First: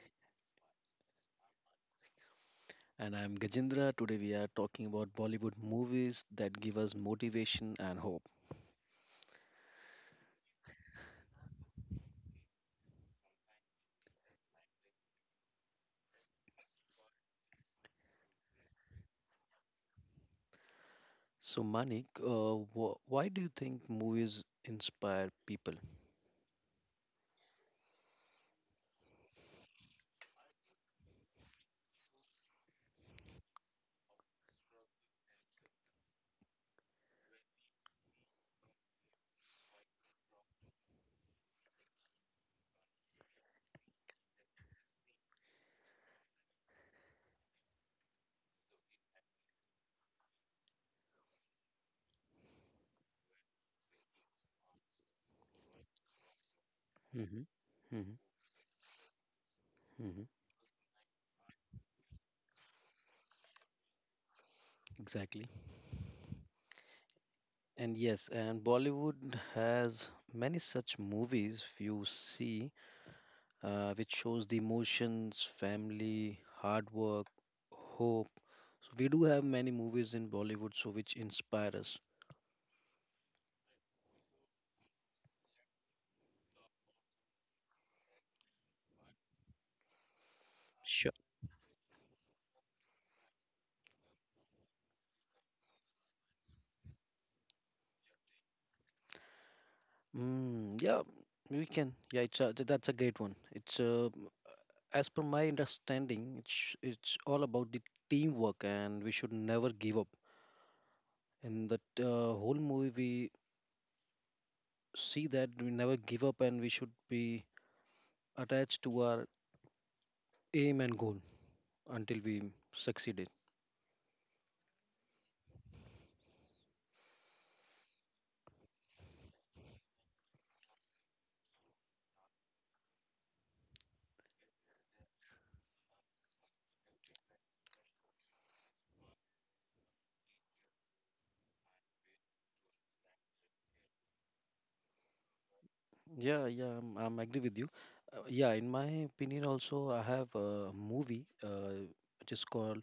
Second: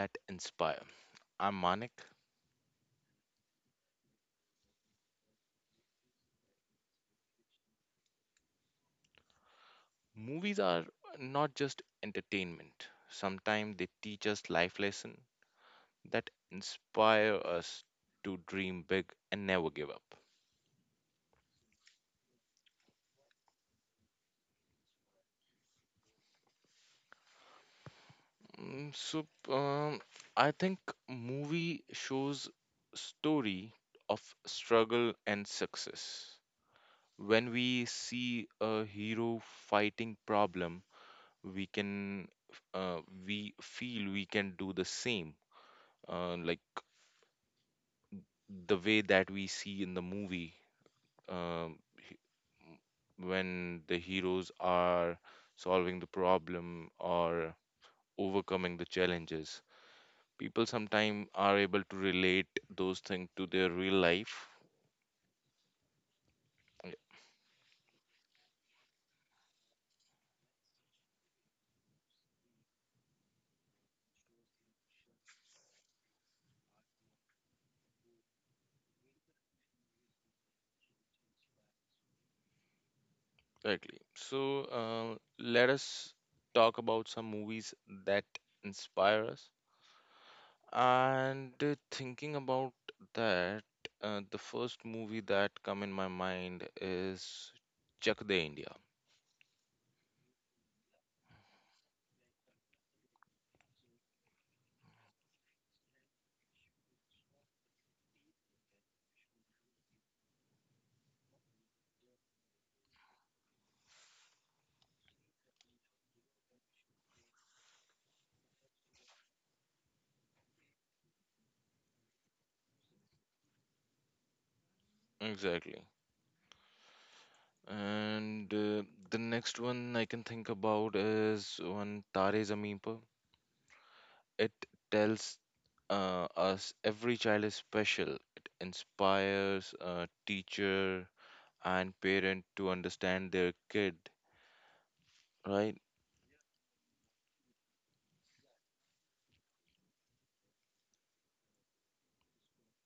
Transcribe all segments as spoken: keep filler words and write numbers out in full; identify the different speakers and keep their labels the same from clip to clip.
Speaker 1: That Inspire. I'm Manik.
Speaker 2: And I'm Gajendra. Today we are talking about Bollywood movies that give us motivation and hope.
Speaker 1: Movies are not just entertainment, sometimes they teach us life lessons that inspire us to dream big and never give up.
Speaker 2: So, Manik, uh, wh- why do you think movies inspire people?
Speaker 1: Mm, So, um, I think movie shows story of struggle and success. When we see a hero fighting problem, we can uh, we feel we can do the same, uh, like the way that we see in the movie, um, when the heroes are solving the problem
Speaker 2: Hmm.
Speaker 1: or
Speaker 2: Hmm.
Speaker 1: overcoming the challenges,
Speaker 2: Hmm.
Speaker 1: people sometimes are able to relate those things to their real life.
Speaker 2: Exactly.
Speaker 1: Yeah,
Speaker 2: And yes, and Bollywood has many such movies you see, uh, which shows the emotions, family, hard work, hope. So we do have many movies in Bollywood, so which inspire us.
Speaker 1: exactly, so uh, let us talk about some movies that inspire us.
Speaker 2: Sure.
Speaker 1: And uh, thinking about that, uh, the first movie that come in my mind is Chak De India.
Speaker 2: Mm, yeah, we can. Yeah, it's a, th- that's a great one. It's uh, as per my understanding, it's it's all about the teamwork, and we should never give up. In the uh, whole movie, we see that we never give up, and we should be attached to our aim and goal until we succeed it.
Speaker 1: Exactly. And uh, the next one I can think about is one Tare Zameen Par. It tells uh, us every child is special. It inspires a teacher and parent to understand their kid, right?
Speaker 2: Yeah, yeah, I'm, I'm agree with you. Uh, yeah, in my opinion, also, I have a movie uh, which is called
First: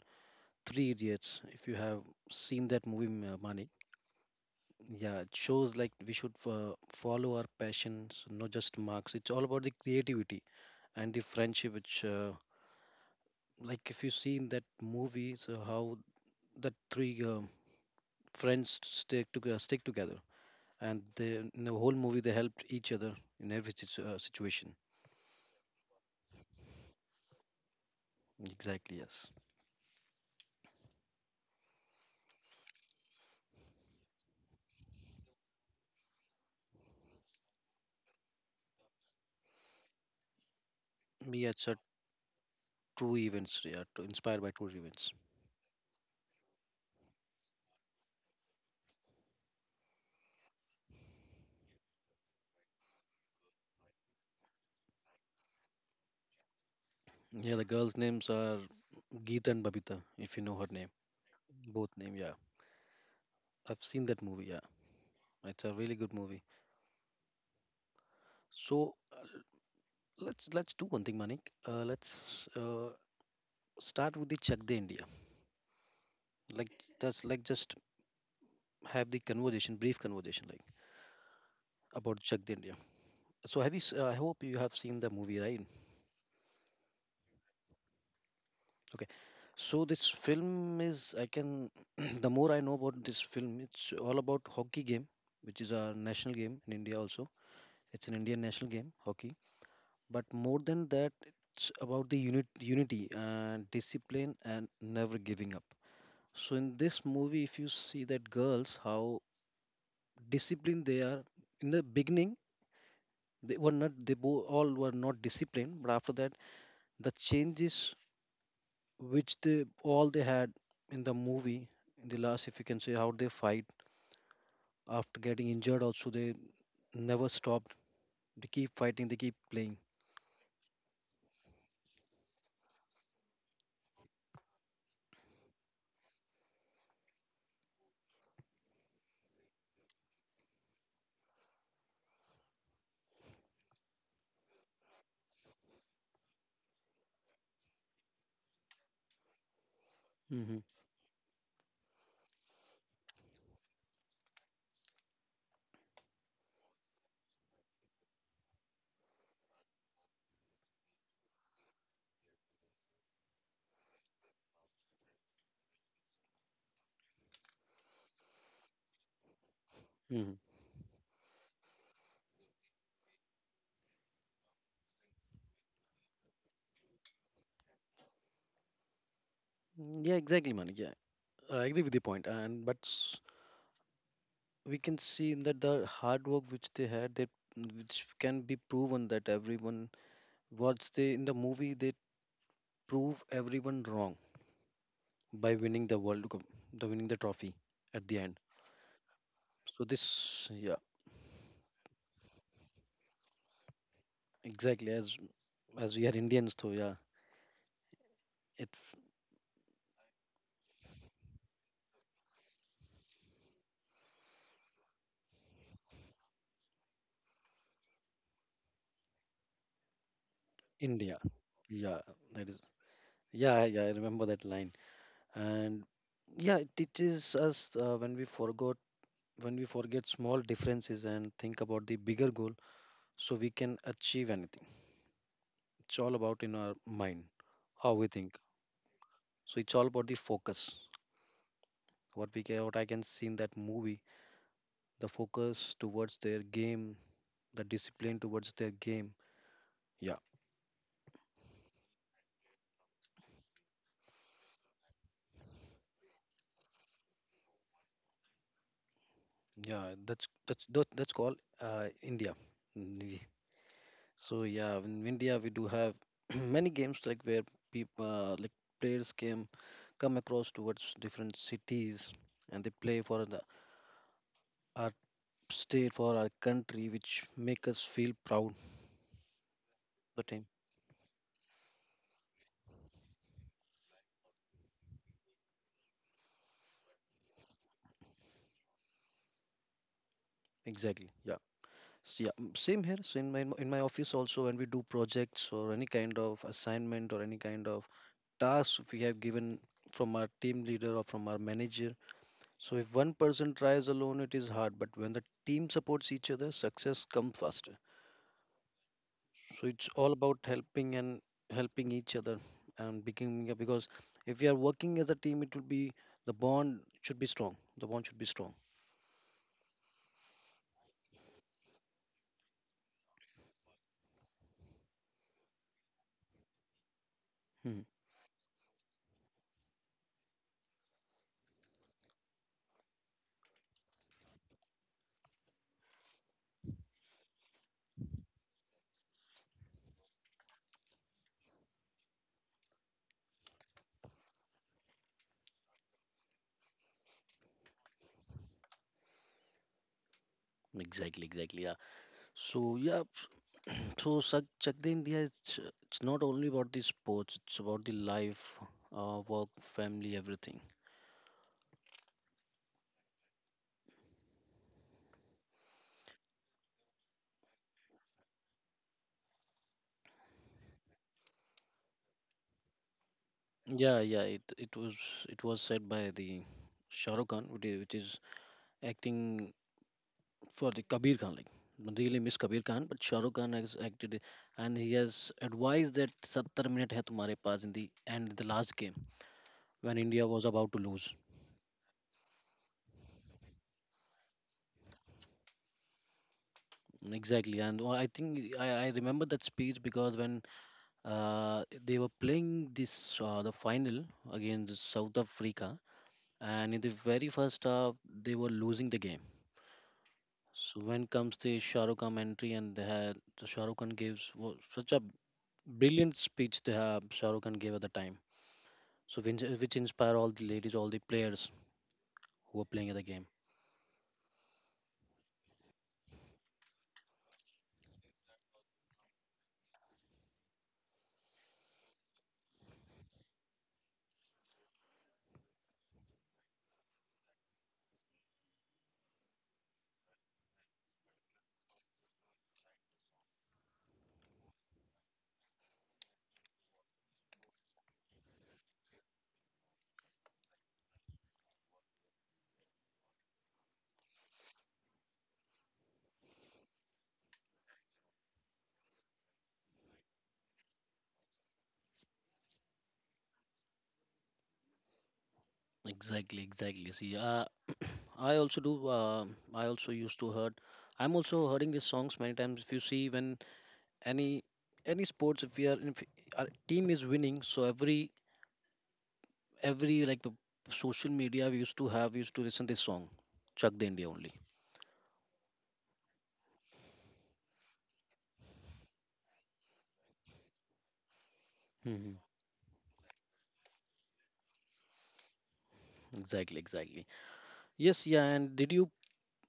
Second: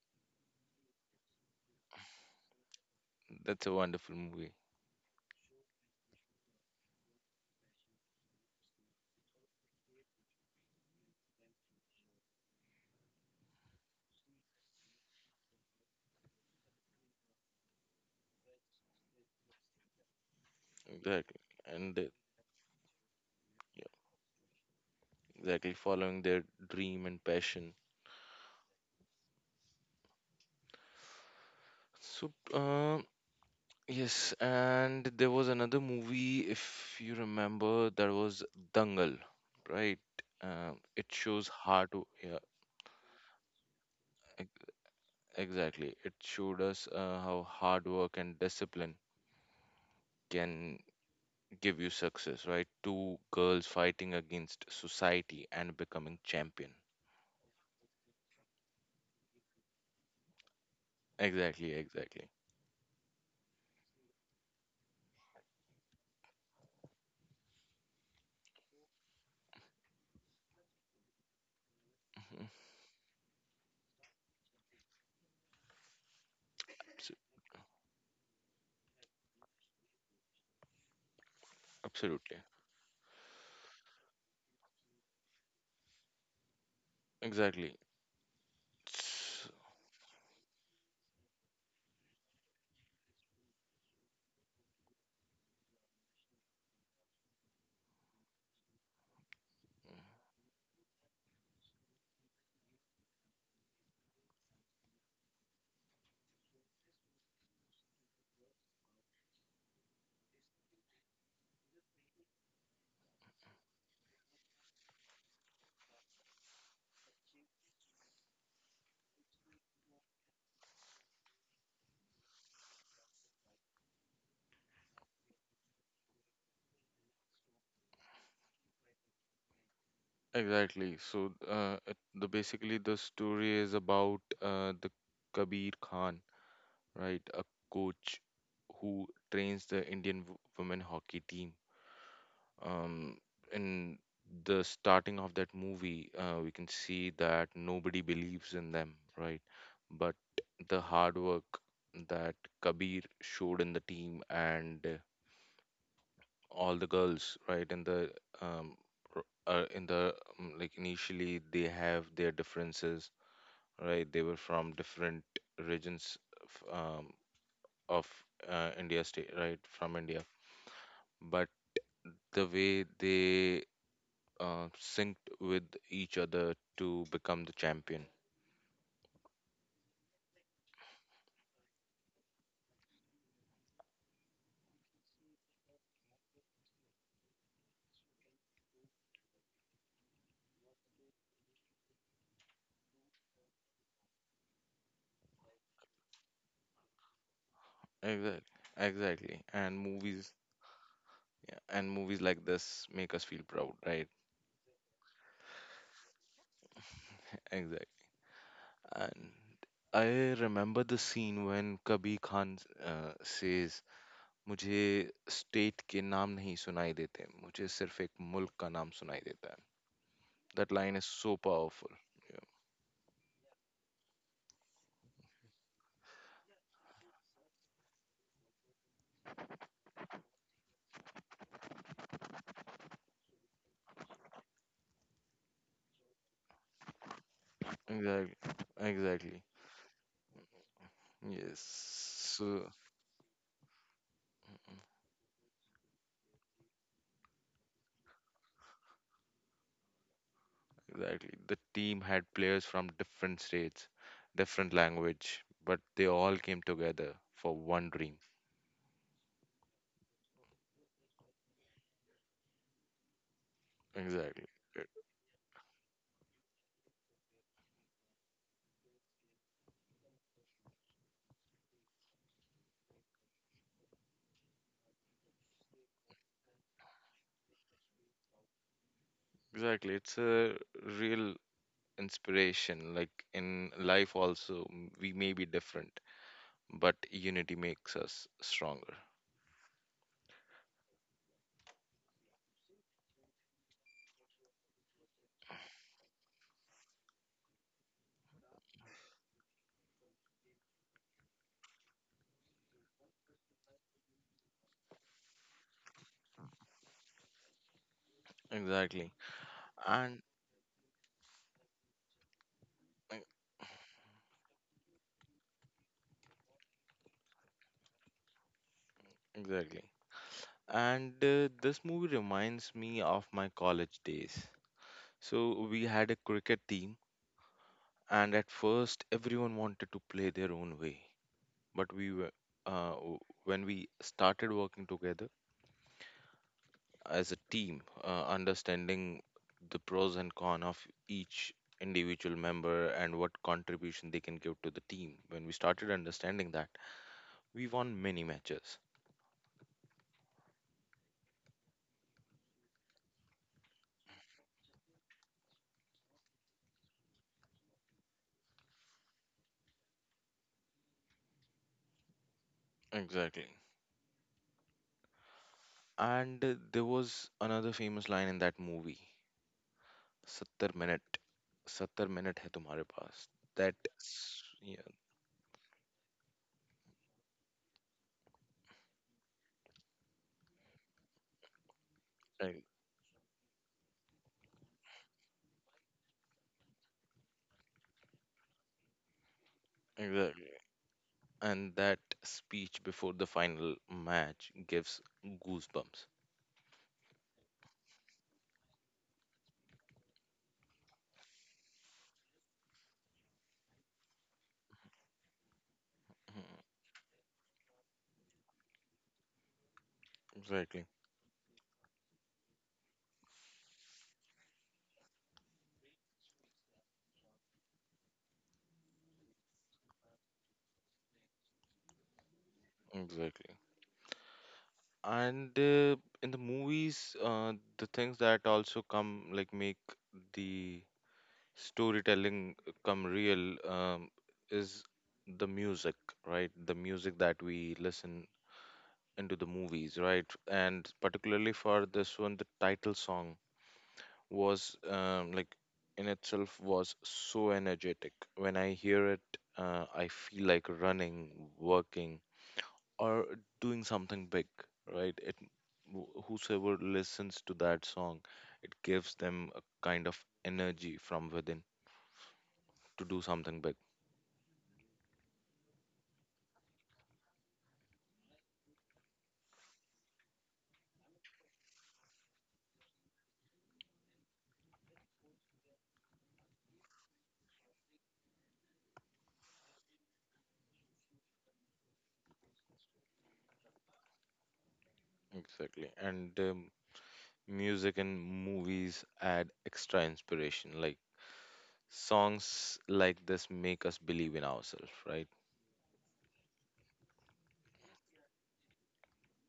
Speaker 2: Three Idiots. If you have seen that movie,
Speaker 1: That's
Speaker 2: Mani.
Speaker 1: a wonderful movie.
Speaker 2: Yeah, it shows like we should uh, follow our passions, not just marks. It's all about the creativity and the friendship, which, uh, like, if you see in that movie, so how that three uh, friends stick together, stick together, and they,
Speaker 1: Exactly.
Speaker 2: in the whole
Speaker 1: And uh,
Speaker 2: movie they helped each other in every situ- uh, situation.
Speaker 1: exactly following their dream and passion,
Speaker 2: Exactly, yes.
Speaker 1: so uh, yes, and there was another movie, if you remember, that was Dangal, right? Um it shows
Speaker 2: Yeah, it's a
Speaker 1: hard to, yeah.
Speaker 2: true events. Yeah, to, inspired by
Speaker 1: ex-
Speaker 2: true events.
Speaker 1: exactly it showed us uh, how hard work and discipline can give you success, right? Two girls fighting against society and becoming champion.
Speaker 2: Yeah, the girls' names are Geeta and Babita, if you know her name,
Speaker 1: Exactly,
Speaker 2: both name.
Speaker 1: exactly.
Speaker 2: Yeah, I've seen that movie. Yeah, it's a really good movie. So, Let's let's do one thing, Manik. Uh, let's
Speaker 1: Mhm.
Speaker 2: uh, start with the Chak De India. Like
Speaker 1: So-
Speaker 2: that's like just have the conversation, brief conversation, like about Chak
Speaker 1: Absolutely,
Speaker 2: De India. So have you? s- Uh, I hope you have seen the movie, right?
Speaker 1: exactly.
Speaker 2: Okay. So this film is I can the more I know about this film, it's all about hockey game, which is our national game in India also. It's an Indian national game, hockey. But more than that, it's about the unit, unity and discipline and never giving up. So in this movie, if you see that girls, how disciplined they are. In the beginning, they were not. They bo- all were not disciplined. But after that, the changes which they all they had in the movie, in the last, if you can say, how they fight after getting injured. Also, they never stopped. They keep fighting. They keep playing.
Speaker 1: Exactly. So, uh, it- the basically the story is about, uh, the Kabir Khan, right? A coach who trains the Indian w- women hockey team. Um, in the starting of that movie, uh, we can see that nobody believes in them, right? But
Speaker 2: Mm-hmm.
Speaker 1: the hard work that Kabir showed in the team and all the girls, right, in the um r- uh, in the um, like initially they have their differences, right? They were from different regions of, um, of uh, India, state, right? From India. But the way they uh, synced with each other to become the champion.
Speaker 2: Mm-hmm. Yeah, exactly, Manik. Yeah, I agree with the point. And but s- we can see in that the hard work which they had, that which can be proven that everyone, what's they, in the movie they prove everyone wrong by winning the World Cup, the winning the trophy at the end.
Speaker 1: Exactly, exactly. And
Speaker 2: So
Speaker 1: movies,
Speaker 2: this, yeah,
Speaker 1: yeah, and movies like this make us feel proud, right?
Speaker 2: exactly, as as we are Indians, so yeah,
Speaker 1: Exactly.
Speaker 2: it's
Speaker 1: And I remember the scene when Kabir Khan uh, says, मुझे state के नाम नहीं सुनाई देते मुझे सिर्फ एक मुल्क का नाम सुनाई देता है. That line is
Speaker 2: India.
Speaker 1: so powerful.
Speaker 2: Yeah,
Speaker 1: Yeah.
Speaker 2: that is. Yeah, yeah, I remember that line. And yeah, it teaches us uh, when we forgot when we forget small differences and think about the bigger goal, so we can achieve anything. It's all about in our mind how we
Speaker 1: Exactly.
Speaker 2: think.
Speaker 1: Exactly.
Speaker 2: So it's all about the focus.
Speaker 1: Yes.
Speaker 2: What we ca-
Speaker 1: So
Speaker 2: what I can see in that movie, the focus towards their game, the discipline towards their game. Yeah,
Speaker 1: exactly. The team had players from different states, different language, but they all came together for one dream.
Speaker 2: yeah, that's that's that, that's called uh, India. Mm, So
Speaker 1: Exactly.
Speaker 2: yeah,
Speaker 1: E-
Speaker 2: in India we do have many games like where people uh, like players came come across towards different cities and they play for the, our state for our country, which make us feel proud.
Speaker 1: Exactly. It's
Speaker 2: The time
Speaker 1: a real inspiration, like in life also, m- we may be different but unity makes us stronger.
Speaker 2: Exactly, yeah. So, yeah, mm, same here. So in my in my office also, when we do projects or any kind of assignment or any kind of tasks we have given from our team leader or from our manager. So if one person tries alone, it is hard. But when the team supports each other, success comes faster.
Speaker 1: Exactly,
Speaker 2: So it's all
Speaker 1: and
Speaker 2: about helping and helping each other, and
Speaker 1: e-
Speaker 2: becoming because if we are working as a team, it will be the bond should be strong. The bond should be strong.
Speaker 1: exactly. And uh, this movie reminds me of my college days. So we had a cricket team,
Speaker 2: Hmm.
Speaker 1: and at first everyone wanted to play their own way, but we were uh, w- when we started working together as a team, uh, understanding the pros and cons of each individual member and what contribution they can give to the team. When we started understanding that, we won many matches.
Speaker 2: Exactly, exactly. Yeah. So yeah, so Chak Chak De India, it's, it's not only about the sports. It's about the life, uh, work, family, everything.
Speaker 1: Exactly. And uh, there was another famous line in that movie, seventy minute, seventy minute hai tumhare paas. That
Speaker 2: Yeah, yeah, it
Speaker 1: s-
Speaker 2: it
Speaker 1: yeah,
Speaker 2: was it was said by the Shah Rukh Khan, which is, which is acting for the Kabir Khan. Like really miss Kabir
Speaker 1: Ex-
Speaker 2: Khan, but Shah Rukh Khan has acted and he has advised that seventy minute hai tumhare paas in the end the last game when India was
Speaker 1: exactly,
Speaker 2: about to lose.
Speaker 1: and that speech before the final match gives goosebumps.
Speaker 2: Exactly, and wha- I think I, I remember that speech because when uh, they were playing this uh, the final against South Africa,
Speaker 1: Mhm.
Speaker 2: and in the very first half they were losing the game. So
Speaker 1: Exactly.
Speaker 2: when comes the Shah Rukh Khan entry and they had the Shah Rukh Khan gives wa- such a brilliant speech they have Shah Rukh Khan gave at the time. So which, which inspire all the ladies, all the players who are playing at the game.
Speaker 1: Exactly. And uh, in the movies, uh, the things that also come like make the storytelling uh, come real, um, is the music, right? The music that we listen into the movies, right? And particularly for this one, the title song was, um, like, in itself was so energetic. When I hear it, uh, I feel like running, working, or doing something big, right? It, wh- whosoever listens to that song, it gives them a kind of energy from within to do something big.
Speaker 2: Exactly, exactly. See, uh, I also do. Uh, I also used to heard. I'm also hearing these songs many times. If you see when any any sports, if we are if our team is winning, so every every like the social media we used to have, we used to listen this song, Chak the India only.
Speaker 1: Exactly. And um, music and movies add extra inspiration. Like songs like this make us believe in ourselves, right?
Speaker 2: Exactly, exactly. Yes, yeah, and did you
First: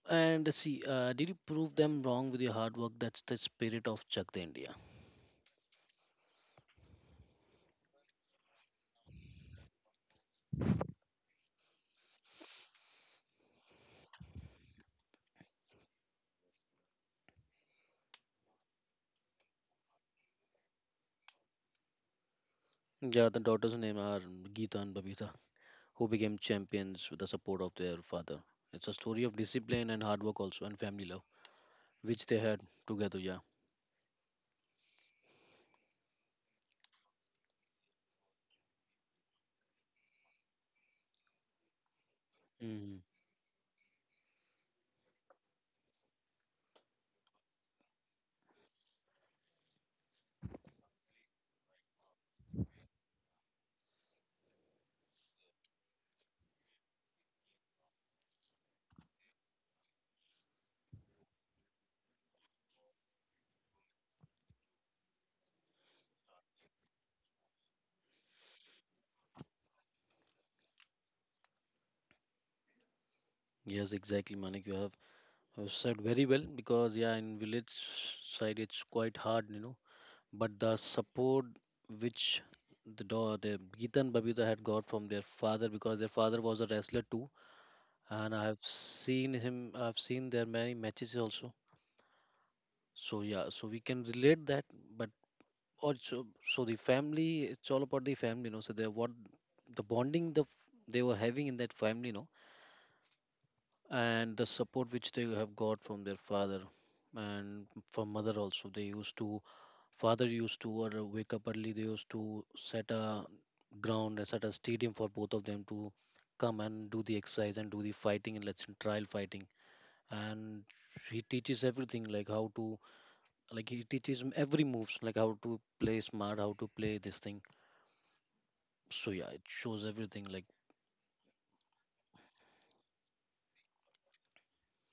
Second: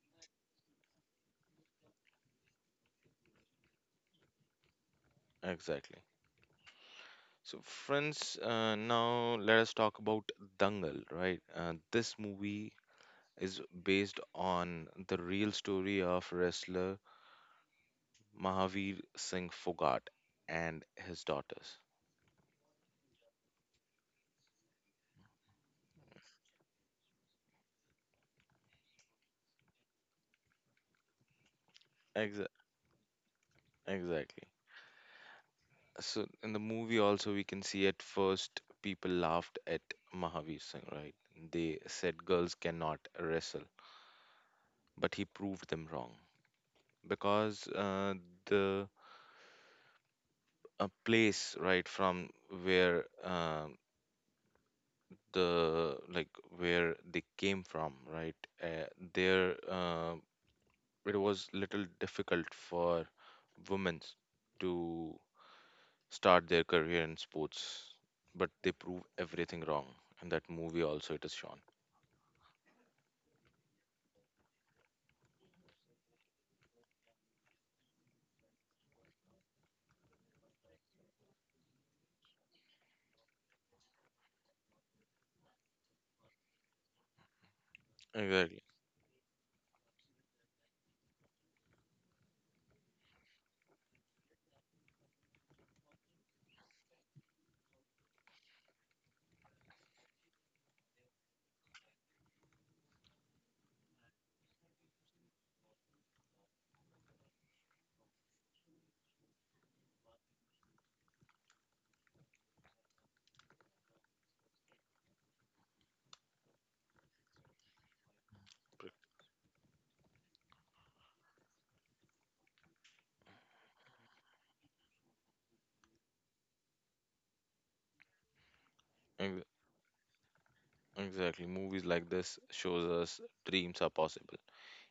Speaker 2: and see, uh, did you prove them wrong with your hard work? That's the spirit of Chak the India.
Speaker 1: Exactly. So, friends, uh, now let us talk about Dangal, right? Uh, this movie is based on the real story of wrestler Mahavir Singh Fogart and his daughters.
Speaker 2: Yeah, the daughters' name are Geeta and Babita, who became champions with the support of their father. It's a story of discipline and hard work also, and family love, which they
Speaker 1: Exa-
Speaker 2: had together. Yeah.
Speaker 1: exactly. So in the movie also we can see at first people laughed at Mahavir Singh, right? They said girls cannot
Speaker 2: Hmm.
Speaker 1: wrestle, but he proved them wrong, because uh, the a place, right, from where, uh, the like where they came from, right? Uh, there, uh, it was little difficult for women to start their career in sports, but they prove everything wrong. And that movie also it is shown.
Speaker 2: Yes, exactly, Manik. You have uh, said very well because yeah, in village side it's quite hard, you know, but the support which the do- the Geetan Babita had got from their father because their father was a wrestler too, and I
Speaker 1: Exactly.
Speaker 2: have seen him. I've seen their many matches also. So yeah, so we can relate that, but also so the family. It's all about the family, you know. So they what the bonding the f- they were having in that family, you know, and the support which they have got from their father and from mother also. They used to Father used to or uh, wake up early, they used to set a ground and set a stadium for both of them to come and do the exercise and do the fighting, and let's say trial fighting, and he teaches everything like how to, like he teaches him every moves, like how to play smart, how to play this thing, so yeah, it
Speaker 1: ex-
Speaker 2: shows everything like,
Speaker 1: Exactly. Movies like this shows us dreams are possible,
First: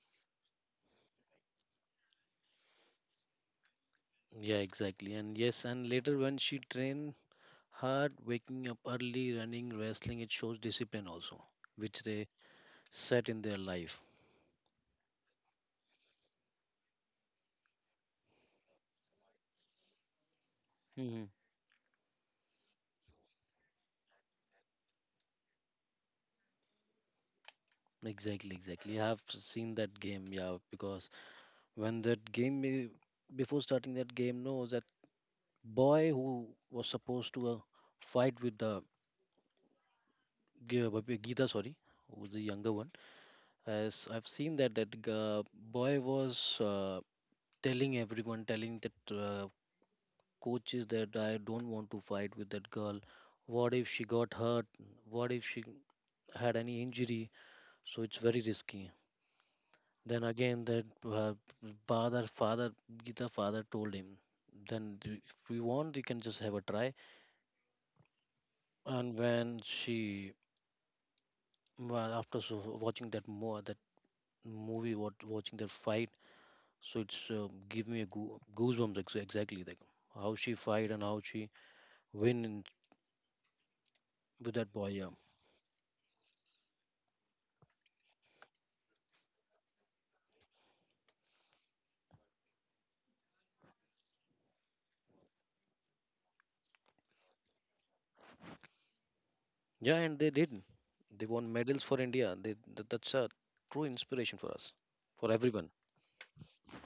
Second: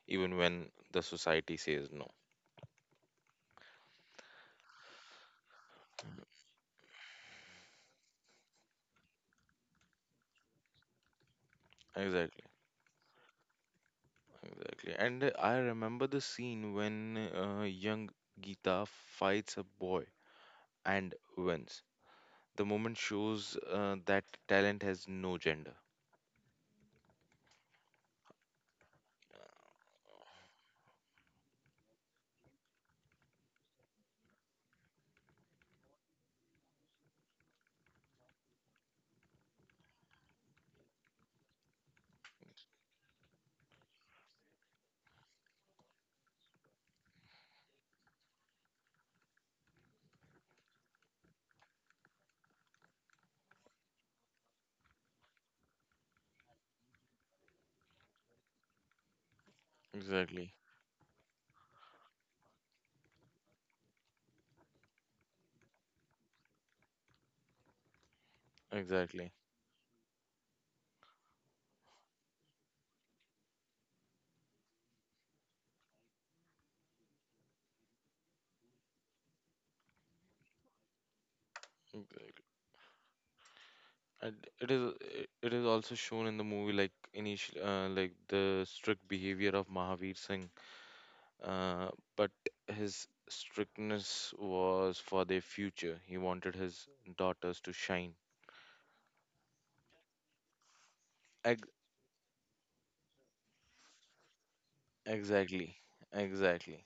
Speaker 1: even when the society says no.
Speaker 2: yeah, exactly. And yes, and later when she trained hard, waking up early, running, wrestling, it shows discipline also which they
Speaker 1: Exactly.
Speaker 2: set in their life.
Speaker 1: Exactly. And uh, I remember the scene when, uh, young Gita fights a boy and
Speaker 2: Hmm.
Speaker 1: wins. The moment shows uh, that talent has no gender.
Speaker 2: Exactly, exactly. I have seen that game, yeah, because when that game, be- before starting that game, no, that boy who was supposed to uh, fight with the Ge- Bhagavad Gita, sorry, who was the younger one, as I've seen that that uh, boy was uh, telling everyone, telling that uh, coaches that I don't want to fight with that girl. What if she got hurt? What if she had any injury? So it's very risky. Then
Speaker 1: Exactly.
Speaker 2: again, that uh, father, father, Gita father told him, then do- if you want, you can just have a try. And
Speaker 1: Exactly.
Speaker 2: when she, well, after so watching that more that movie, what watching that fight, so it's uh, give me a goo goosebumps ex exactly like how she fight and how she win in,
Speaker 1: And
Speaker 2: with
Speaker 1: it
Speaker 2: that boy.
Speaker 1: is
Speaker 2: Yeah,
Speaker 1: it it is also shown in the movie, like initial, uh, like the strict behavior of Mahavir Singh, uh, but his strictness was for their future. He wanted his daughters to shine.
Speaker 2: yeah, and they did. They won
Speaker 1: Ex-
Speaker 2: medals for India. They, that, that's a true inspiration for us, for everyone.
Speaker 1: exactly, exactly.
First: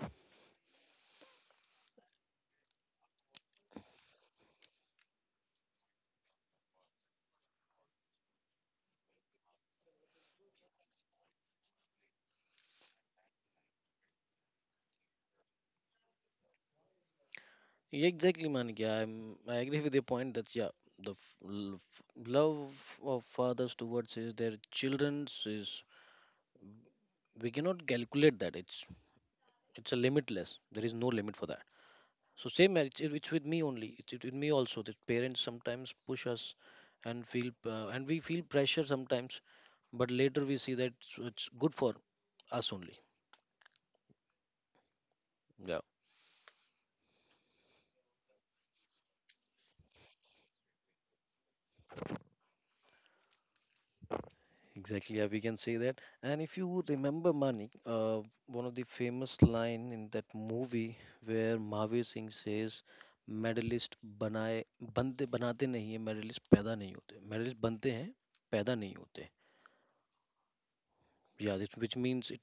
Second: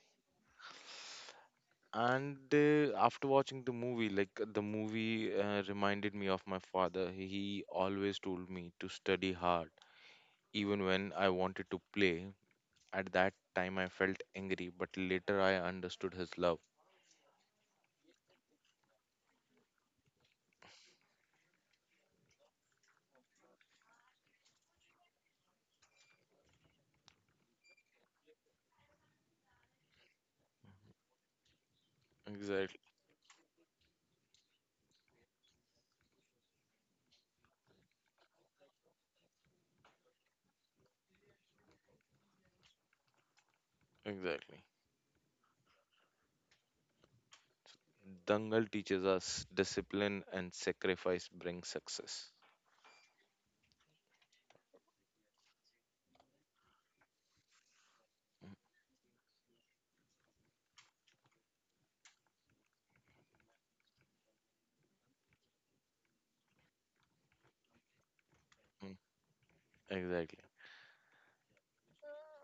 Speaker 1: And uh, after watching the movie, like the movie, uh, reminded me of my father. He always told me to study hard, even when I wanted to play. At that time, I felt angry, but later I understood his love.
Speaker 2: Exactly, Manik. Yeah, I'm, I agree with your point that yeah, the f- l- f- love of fathers towards is their children's is we cannot calculate that. It's it's a limitless. There is no limit for that. So same,
Speaker 1: Exactly,
Speaker 2: it's, it's with me only. It's with me also. That parents sometimes push us, and feel uh, and we feel pressure sometimes, but later we see that it's, it's good for us only.
Speaker 1: exactly.
Speaker 2: Yeah.
Speaker 1: Dangal teaches us discipline and sacrifice brings success.
Speaker 2: Exactly, yeah, we can say that. And if you remember Manik, uh, one of the famous line in that movie where Mahavir Singh says, "medalist बनाए बनते बनाते नहीं है, medallist पैदा नहीं होते, medallist बनते हैं, पैदा नहीं
Speaker 1: Mm.
Speaker 2: होते,"
Speaker 1: Exactly,
Speaker 2: yeah this, which means it,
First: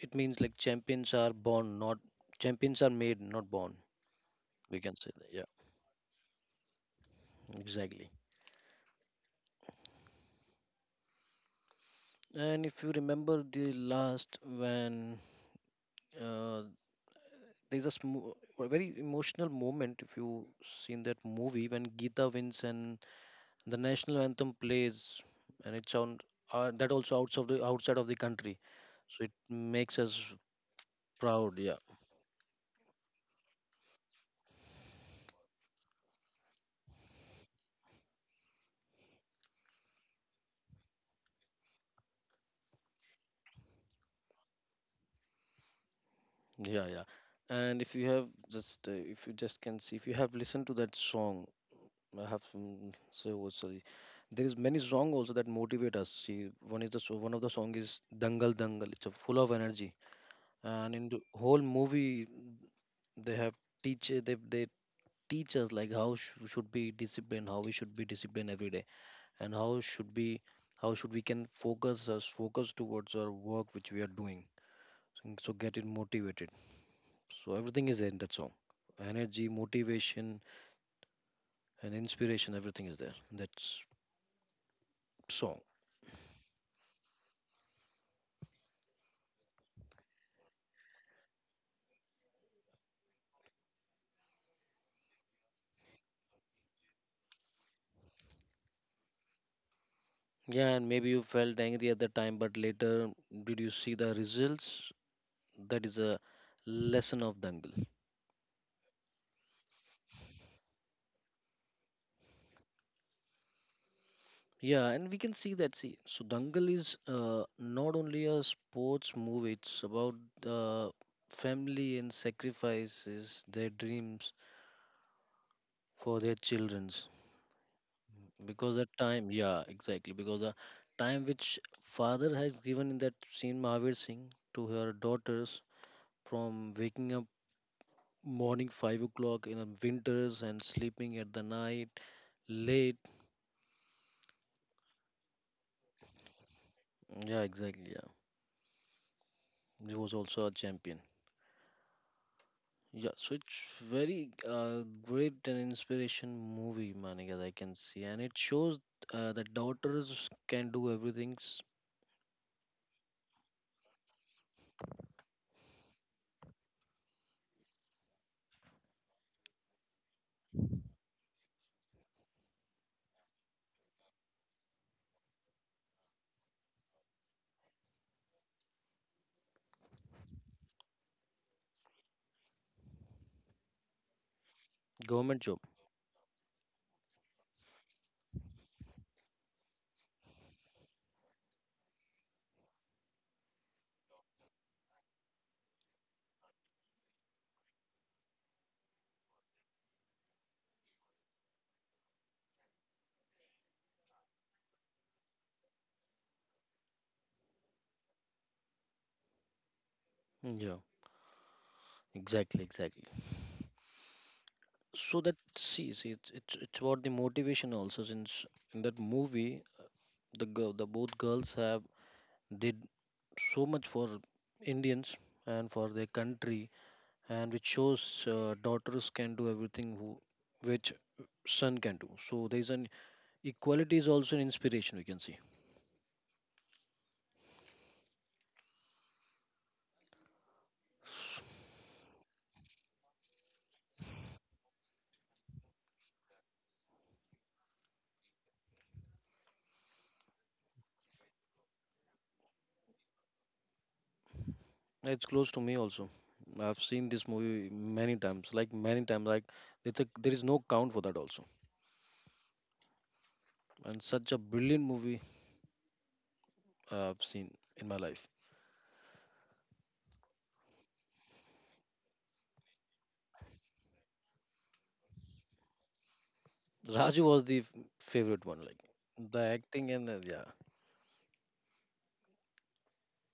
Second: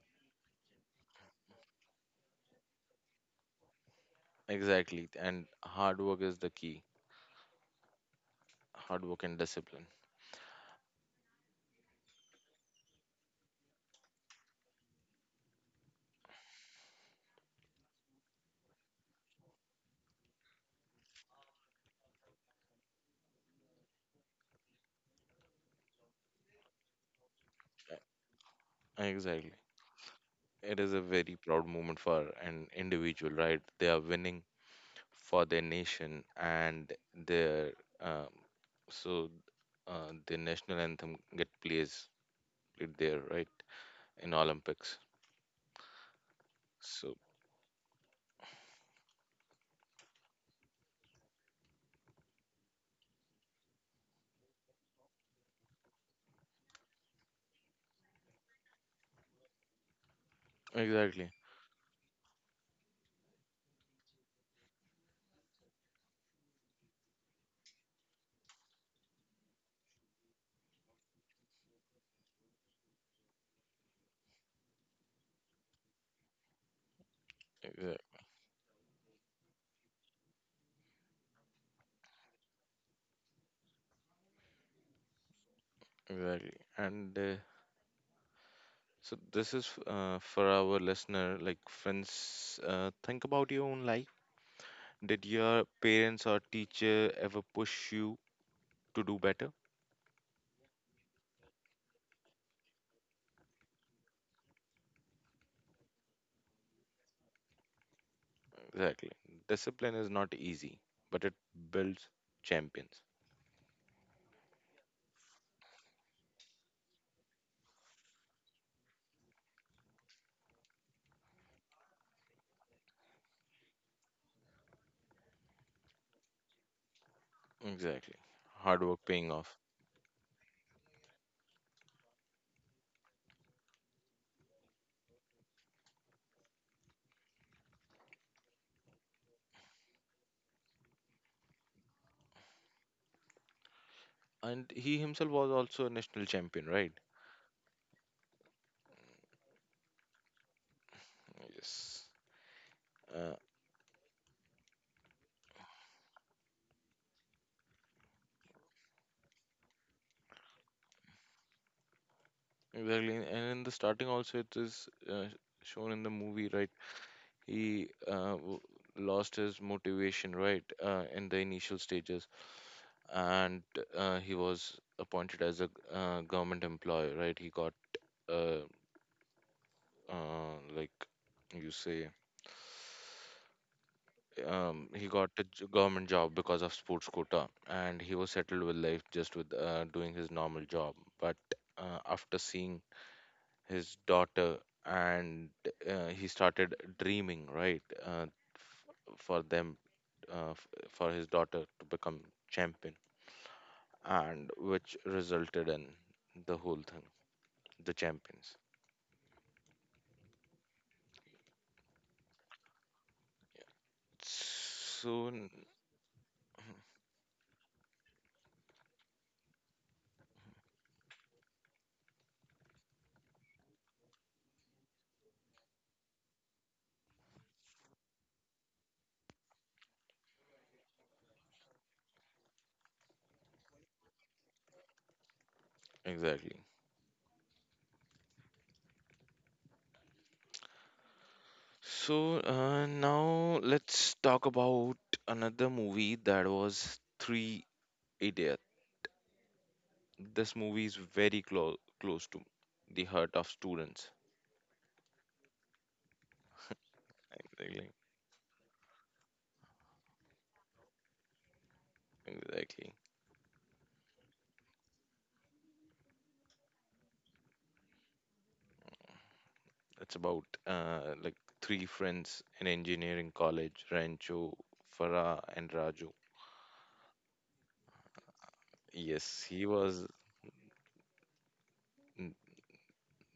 Speaker 2: it means like champions are born not, champions are made not born. We can say
Speaker 1: exactly.
Speaker 2: that,
Speaker 1: And
Speaker 2: yeah,
Speaker 1: hard work is the key.
Speaker 2: exactly.
Speaker 1: Hard work and discipline.
Speaker 2: And if you remember the last when uh, there's a, smo- a very emotional moment, if you seen that movie, when Gita wins and the national anthem plays, and it's on uh, that also outside of the outside of the country, so it
Speaker 1: Exactly.
Speaker 2: makes us
Speaker 1: It is a very
Speaker 2: proud.
Speaker 1: proud
Speaker 2: Yeah,
Speaker 1: moment for an individual, right? They are winning for their nation and their um, so, uh, the national anthem get plays played there, right? In Olympics.
Speaker 2: yeah, yeah.
Speaker 1: So
Speaker 2: And if you have just uh, if you just can see if you have listened to that song, I have mm, so sorry. There is many song also that motivate us. See, one is the so one of the song is Dangal Dangal. It's a full of energy, and in the
Speaker 1: exactly,
Speaker 2: whole movie they have teach they they teach us like how sh- should be disciplined, how we should be disciplined every day and how should be how should we can focus us focus towards our work which we are doing, so, so get it motivated, so everything
Speaker 1: exactly,
Speaker 2: is in that song, energy, motivation and inspiration, everything is there in that s- song.
Speaker 1: exactly. And uh, so this is, uh, for our listener, like friends, uh, think about your own life. Did your parents or teacher ever push you to do better?
Speaker 2: Yeah, and maybe you felt angry at the time, but later did you see the results? That is a lesson of Dangal.
Speaker 1: Exactly. Discipline is not easy, but it builds champions.
Speaker 2: Yeah, and we can see that. See, so Dangal is uh, not only a sports movie, it's about the family and sacrifices their dreams for their children's.
Speaker 1: Exactly.
Speaker 2: Because
Speaker 1: Hard
Speaker 2: the
Speaker 1: work paying
Speaker 2: time,
Speaker 1: off.
Speaker 2: yeah, exactly. Because the time which father has given in that scene, Mahavir Singh, to her daughters, from waking up morning five o'clock in a winters and sleeping at the night late.
Speaker 1: And he himself was also a national champion, right?
Speaker 2: Yeah, exactly. Yeah, he was also a champion.
Speaker 1: Yes.
Speaker 2: Yeah,
Speaker 1: Uh,
Speaker 2: so it's very uh, great and inspiration movie, Manik, as I can see, and it shows uh, that daughters can do everything's.
Speaker 1: exactly. And in the starting also it is, uh, shown in the movie, right? He, uh, w- lost his motivation, right? Uh, in the initial stages, and uh, he was appointed as a, uh, government employee, right? He got, uh, uh, like you say, um, he got
Speaker 2: Government
Speaker 1: a
Speaker 2: job.
Speaker 1: j- government job because of sports quota, and he was settled with life, just with uh, doing his normal job. But uh, after seeing his daughter, and uh, he started dreaming, right, uh, f- for them, uh, f- for his daughter to become champion, and which resulted in the whole thing, the champions.
Speaker 2: Yeah, exactly, exactly. So
Speaker 1: So,
Speaker 2: that,
Speaker 1: n-
Speaker 2: see, see, it's it's it's about the motivation also. Since in that movie, the girl, the both girls have did so much for Indians and for their country, and which shows uh, daughters can do everything who, which son can do. So there's an equality is also an inspiration, we can see.
Speaker 1: exactly. So, uh, now let's talk about another movie that was Three Idiots. This movie is very close close to the heart of students.
Speaker 2: It's close to me also. I've seen this movie
Speaker 1: Exactly.
Speaker 2: many times, like many times. Like it's a, there is no count for that also.
Speaker 1: Exactly.
Speaker 2: And such a brilliant movie uh, I've seen in my life.
Speaker 1: It's about, uh, like, three friends in engineering college, Rancho, Farah, and Raju.
Speaker 2: Raju was the f- favorite one, like the
Speaker 1: Yes, he
Speaker 2: acting
Speaker 1: was,
Speaker 2: and uh, yeah,
Speaker 1: mm,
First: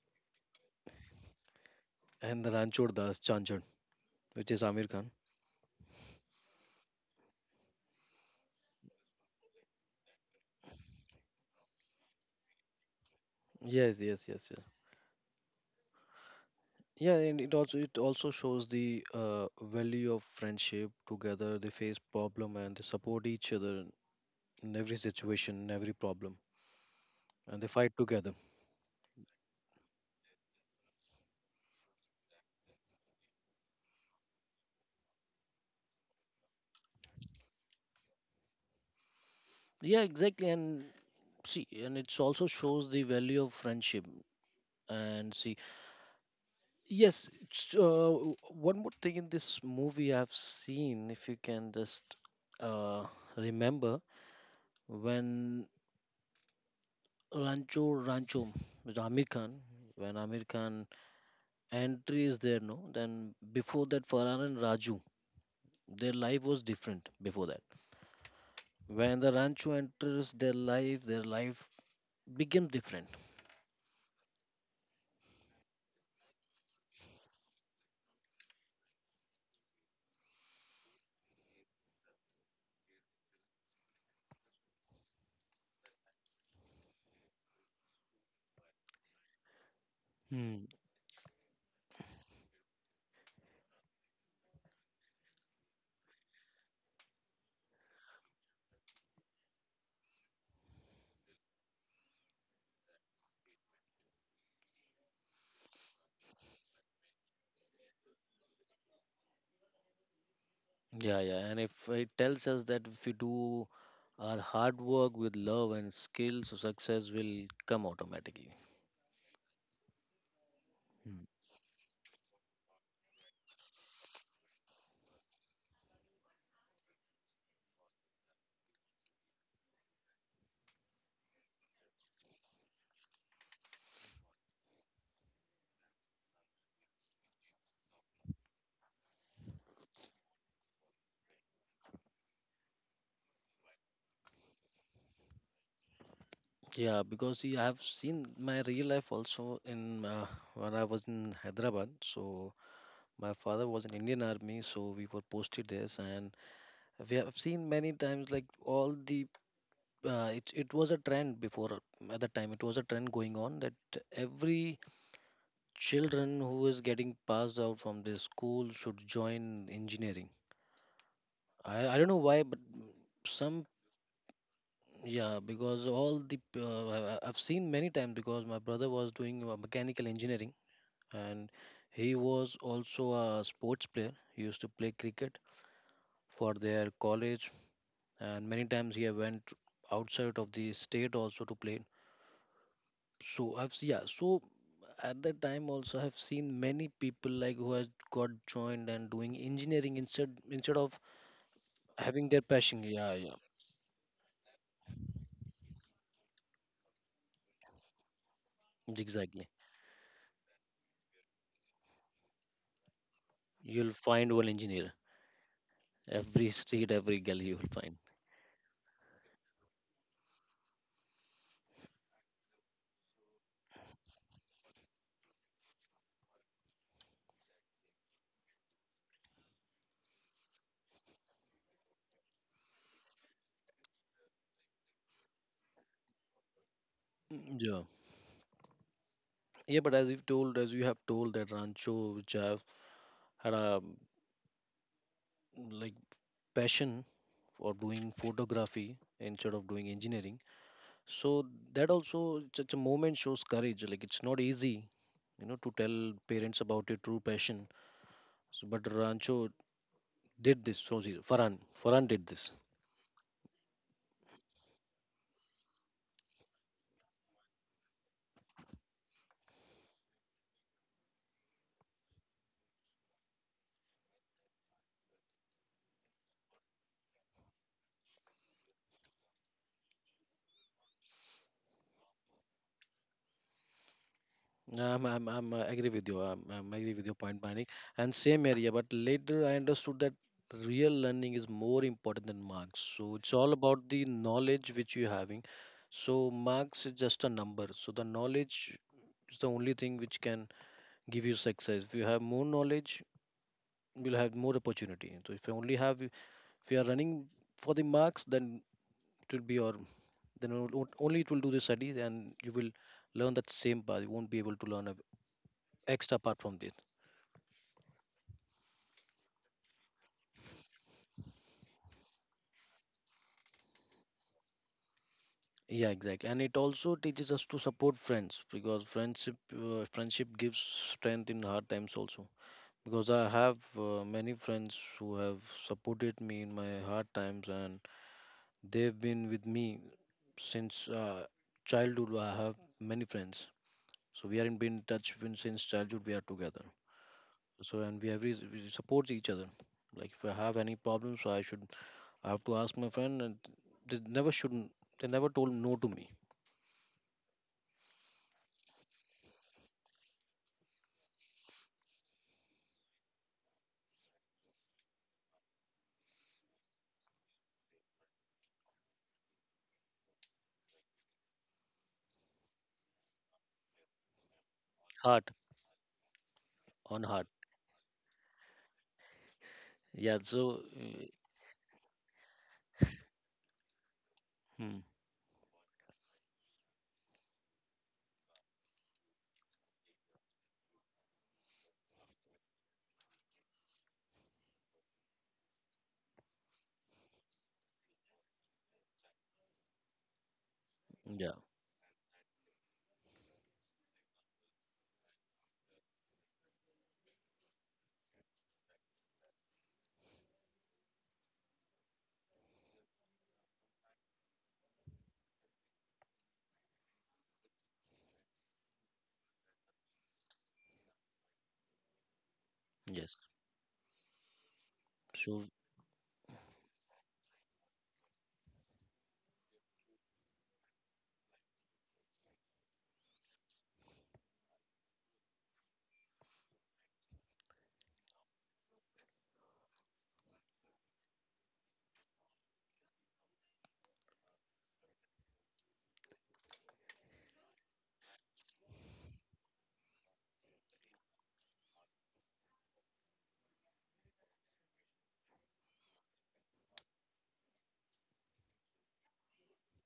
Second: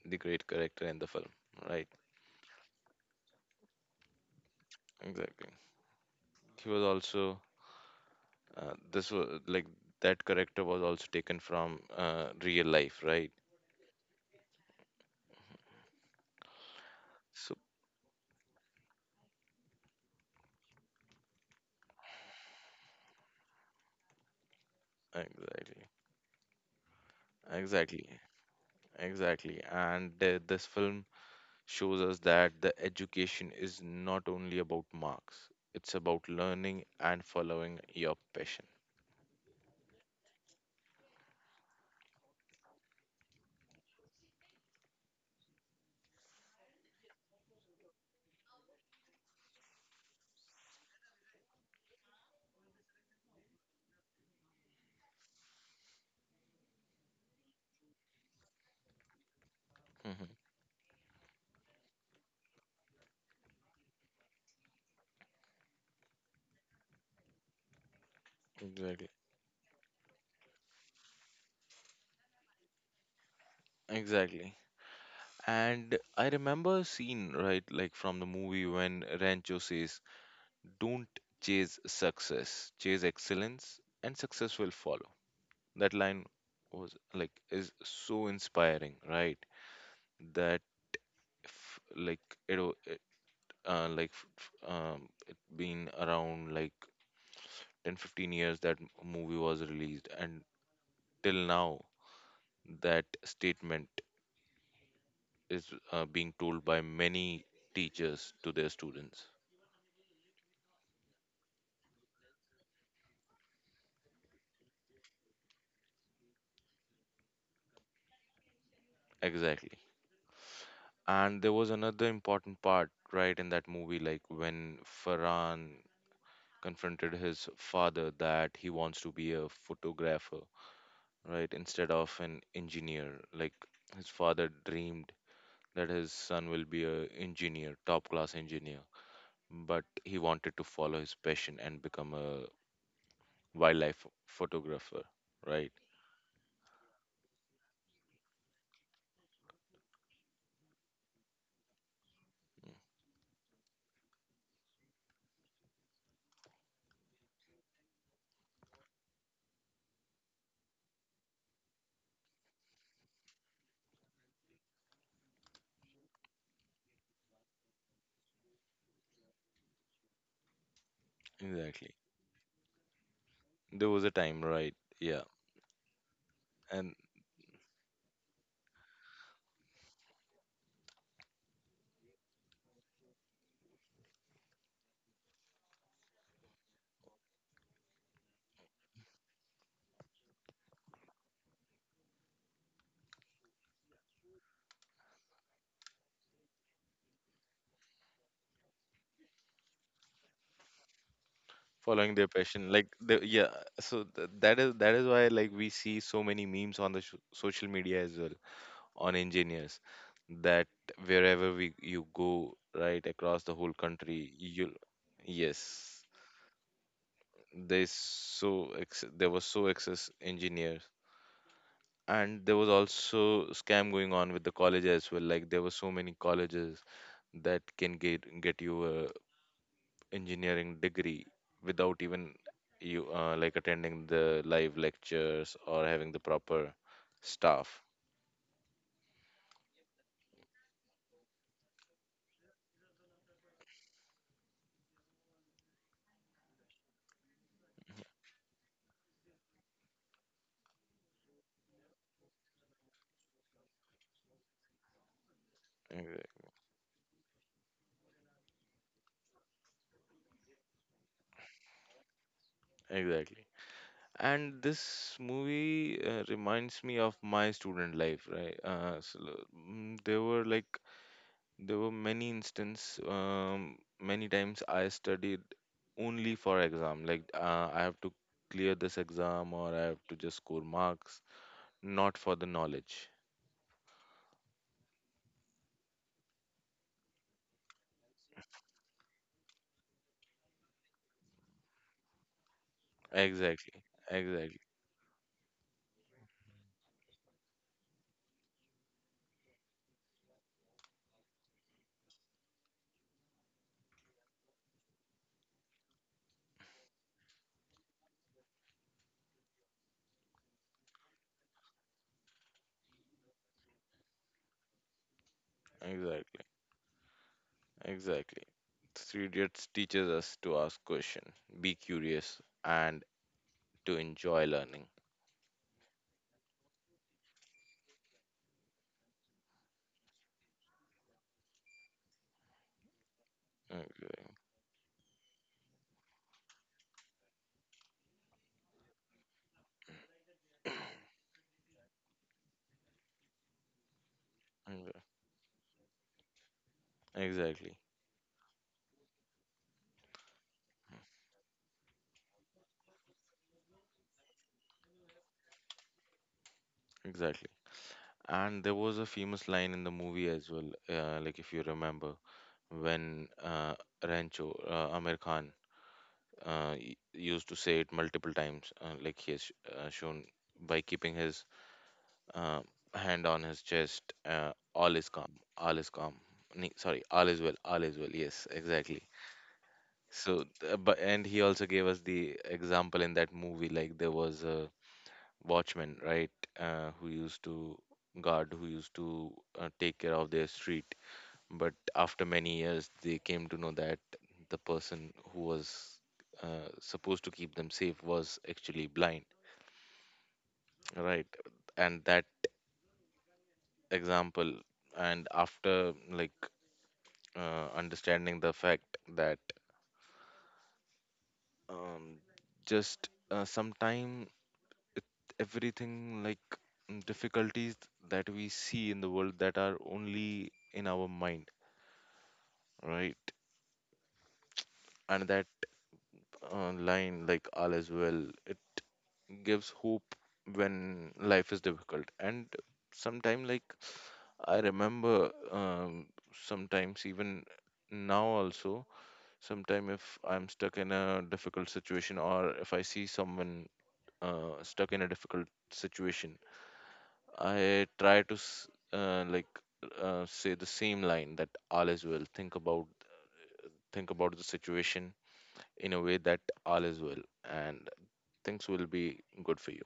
Speaker 1: the great character in the film, right?
Speaker 2: and the Ranchod Das Chanchan, which is Amir Khan.
Speaker 1: Exactly. He was also, uh, this was like that character was also taken from, uh, real life, right?
Speaker 2: Yes, yes, yes, yes. Yeah, and it
Speaker 1: So
Speaker 2: also it also shows the uh, value of friendship. Together, they face problem and they support each other in every situation, in
Speaker 1: exactly,
Speaker 2: every problem. And they fight
Speaker 1: exactly,
Speaker 2: together.
Speaker 1: exactly. And uh, this film shows us that the education is not only about marks; it's about learning and following your passion.
Speaker 2: Yeah, exactly. And see, and it also shows the value of friendship. And see, yes, it's, uh, one more thing in this movie I've seen, if you can just uh, remember, when rancho rancho with Amir Khan, when
Speaker 1: Mhm.
Speaker 2: Amir Khan entry is there no, then before that Farhan and Raju, their life was different before that.
Speaker 1: Exactly.
Speaker 2: When the Rancho enters their life, their life became different.
Speaker 1: Exactly. And I remember a scene, right, like from the movie when Rancho says, don't chase success, chase excellence, and success will follow. That line was like is so inspiring, right? That f- like it, o- it, uh, like, f- f- um, it been around like ten, fifteen years that m- movie was released, and till now that statement is, uh, being told by many teachers to their students.
Speaker 2: Yeah, yeah. And if it tells us that if we do our hard work with love and skill, so success will come automatically.
Speaker 1: Exactly.
Speaker 2: Mm.
Speaker 1: And there was another important part, right, in that movie, like when Farhan confronted his father that he wants to be a photographer, right, instead of an engineer. Like his father dreamed that his son will be a engineer, top class engineer, but he wanted to follow his passion and become a wildlife photographer, right?
Speaker 2: Yeah, because see, I have seen my real life also in uh, when I was in Hyderabad. So my father was in Indian Army, so we were posted there, and we have seen many times like all the uh, it it was a trend before um, at the time it was a trend going on that every children who is getting passed out from the school should join engineering. I,
Speaker 1: Exactly.
Speaker 2: I don't know why, but some,
Speaker 1: There was a time, right? Yeah.
Speaker 2: yeah, because all the p- uh,
Speaker 1: And
Speaker 2: I- I've seen many times because my brother was doing uh, mechanical engineering, and he was also a sports player. He used to play cricket for their college, and many times he went outside of the state also to play. So I've s- yeah, so at that time also I've seen many people like who has got joined and doing engineering instead instead of
Speaker 1: following their
Speaker 2: having their
Speaker 1: passion
Speaker 2: passion.
Speaker 1: like
Speaker 2: Yeah,
Speaker 1: the,
Speaker 2: yeah,
Speaker 1: yeah, so, th- that is that is why, like, we see so many memes on the, sh- social media as well on
Speaker 2: exactly.
Speaker 1: engineers, that wherever we you go, right, across the whole
Speaker 2: You'll find
Speaker 1: country,
Speaker 2: one
Speaker 1: you'll.
Speaker 2: engineer.
Speaker 1: Yes,
Speaker 2: Every street, every gully you will
Speaker 1: there's
Speaker 2: find.
Speaker 1: so ex- there was so excess engineers, and there was also scam going on with the college as well, like there were so many colleges that can get get you a engineering degree without even you, uh, like attending the live lectures or having the proper
Speaker 2: Mm, yeah,
Speaker 1: staff.
Speaker 2: yeah, but as you've told, as you have told that Rancho Jav had a mm, like passion for doing photography instead of doing engineering. So that also such a moment shows courage. Like it's not easy, you know, to tell
Speaker 1: Exac-
Speaker 2: parents about your true passion. So, but Rancho did this. So see, Farhan, Farhan did this.
Speaker 1: exactly, and this movie, uh, reminds me of my student life, right, uh, so, mm, there were like there were many instances, um, many times I studied only for exam, like, uh, I have to clear this exam or I have to just score marks, not for the knowledge.
Speaker 2: Um, I'm, I'm, I agree with you. I'm I agree with your point, Manik. And same area, but later I understood that real learning is more important than marks. So it's all
Speaker 1: Exactly.
Speaker 2: about the
Speaker 1: Exactly.
Speaker 2: knowledge which you're having. So marks is just a number. So the knowledge is the only thing which can give you success. If you have more knowledge, you'll have more opportunity. So if you only have, if you are running for the marks, then it will be your, then o- o- only it will do the studies and you will learn that same path. You won't be able to learn a extra apart
Speaker 1: Exactly.
Speaker 2: from this.
Speaker 1: Exactly. Three Idiots teaches us to ask question, be curious, and to enjoy learning.
Speaker 2: Yeah, exactly. And it also teaches us to support friends because friendship uh, friendship gives strength in hard times also. Because I have uh,
Speaker 1: Okay.
Speaker 2: many friends who have supported me in my hard times, and they've been with me since uh, childhood. I have many friends. So we are in been in
Speaker 1: Okay.
Speaker 2: touch when- since childhood we are together.
Speaker 1: Exactly.
Speaker 2: So and we have re- we support each other. Like if I have any problems, I should I have to ask my friend, and they never shouldn't they never told no to me.
Speaker 1: Exactly. And there was a famous line in the movie as well, uh, like, if you remember, when, uh, Rancho, uh, Amir Khan, uh, y- used to say it multiple times, uh, like he has, sh- uh, shown by keeping his, uh, hand on his chest, uh, all is
Speaker 2: Heart
Speaker 1: calm, all is calm. Ne-
Speaker 2: on
Speaker 1: Sorry,
Speaker 2: heart.
Speaker 1: all is well, all is well. Yes, exactly.
Speaker 2: Yeah,
Speaker 1: So,
Speaker 2: so
Speaker 1: uh, but
Speaker 2: uh,
Speaker 1: and he also gave us the example in that movie, like there was a
Speaker 2: hmm,
Speaker 1: watchmen, right, uh, who used to guard, who used to uh, take care of their street. But after many years, they came to know that the person who was uh, supposed to keep them safe was actually blind, right?
Speaker 2: yeah,
Speaker 1: And that example, and after like uh, understanding the fact that um, just uh, sometime everything like mm, difficulties that we see in the world that are only in our mind, right?
Speaker 2: yes.
Speaker 1: And
Speaker 2: So
Speaker 1: that uh, line, like all is well, it gives hope when life is difficult. And sometime, like I remember, um, sometimes even now also, sometime if I'm stuck in a difficult situation or if I see someone uh, stuck in a difficult situation, I try to s- uh, like uh, say the same line that all is well. Think about think about the situation in a way that all is well. And things will be good for you.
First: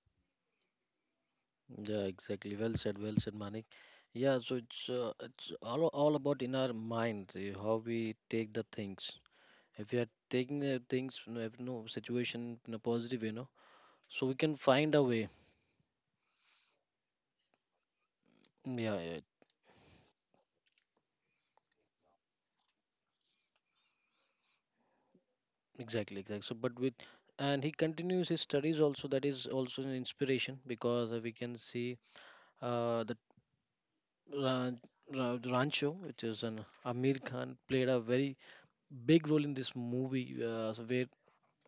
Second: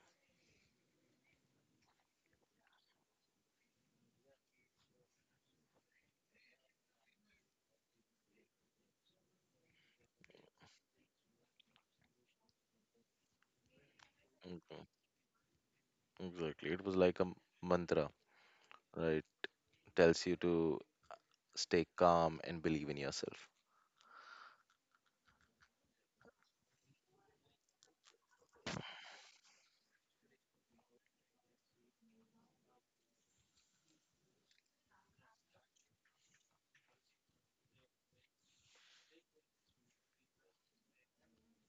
Speaker 2: yeah, exactly. Well said, well said, Manik. Yeah, so it's uh, it's all all about in our mind uh, how we take the things. If we are taking the things, you know, if no situation in a positive, you know, so we can
Speaker 1: Okay.
Speaker 2: find a way.
Speaker 1: Exactly. It was like a m- mantra,
Speaker 2: Yeah, yeah,
Speaker 1: right? Tells you to stay calm and believe in yourself.
Speaker 2: exactly, exactly. So, but with, and he continues his studies also. That is also an inspiration because uh, we can see uh, that Ra- Ra- Rancho, which is an Amir Khan, played a very big role in this movie, uh, so where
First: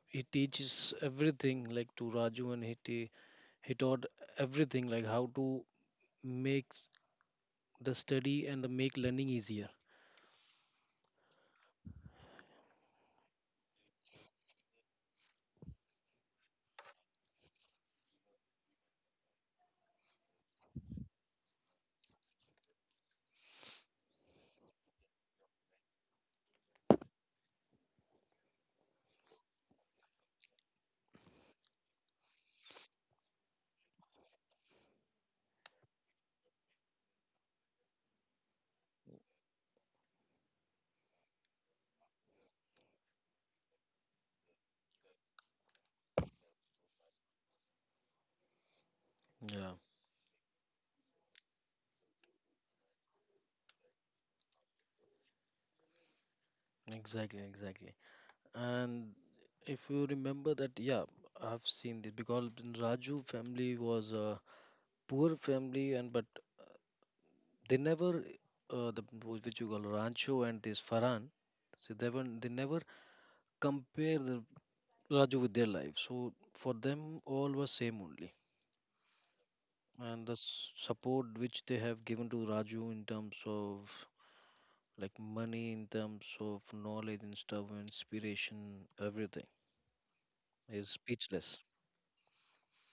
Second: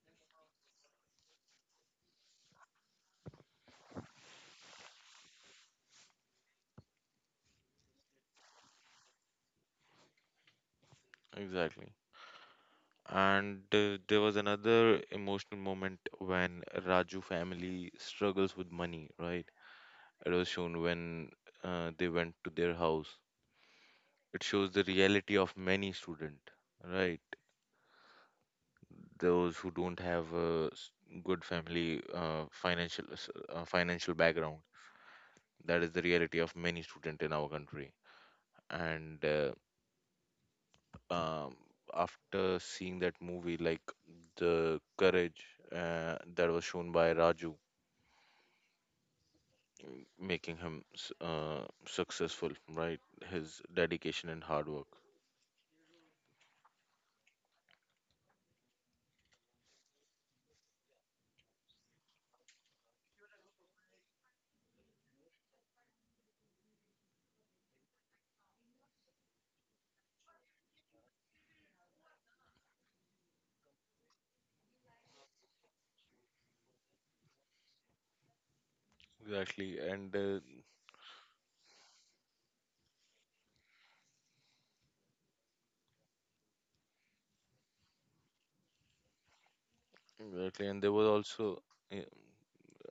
Speaker 2: he teaches everything like to Raju, and he te- he taught everything like how to make the study and the make learning easier.
Speaker 1: Exactly. And uh, there was another emotional moment when Raju family struggles with money, right? It was shown when uh, they went to their house. It shows the reality of many student, right? Those who don't have a s- good family uh, financial s- uh, financial background. That is the reality of many students in our country. And uh, um, after seeing that movie, like the courage uh, that was shown by Raju,
Speaker 2: Yeah,
Speaker 1: making him s- uh, successful, right? His dedication and hard work.
Speaker 2: exactly, exactly. And if you remember that, yeah, I've seen this because in Raju family was a poor family, and but they never uh, the which you call Rancho and this Farhan, so they were, they never compare the Raju with their life. So for them, all was same only,
Speaker 1: Exactly, and
Speaker 2: and the
Speaker 1: uh,
Speaker 2: s- support which they have given to Raju in terms of like money, in terms of knowledge and stuff, inspiration, everything
Speaker 1: exactly, and
Speaker 2: is
Speaker 1: there was
Speaker 2: speechless.
Speaker 1: also eh,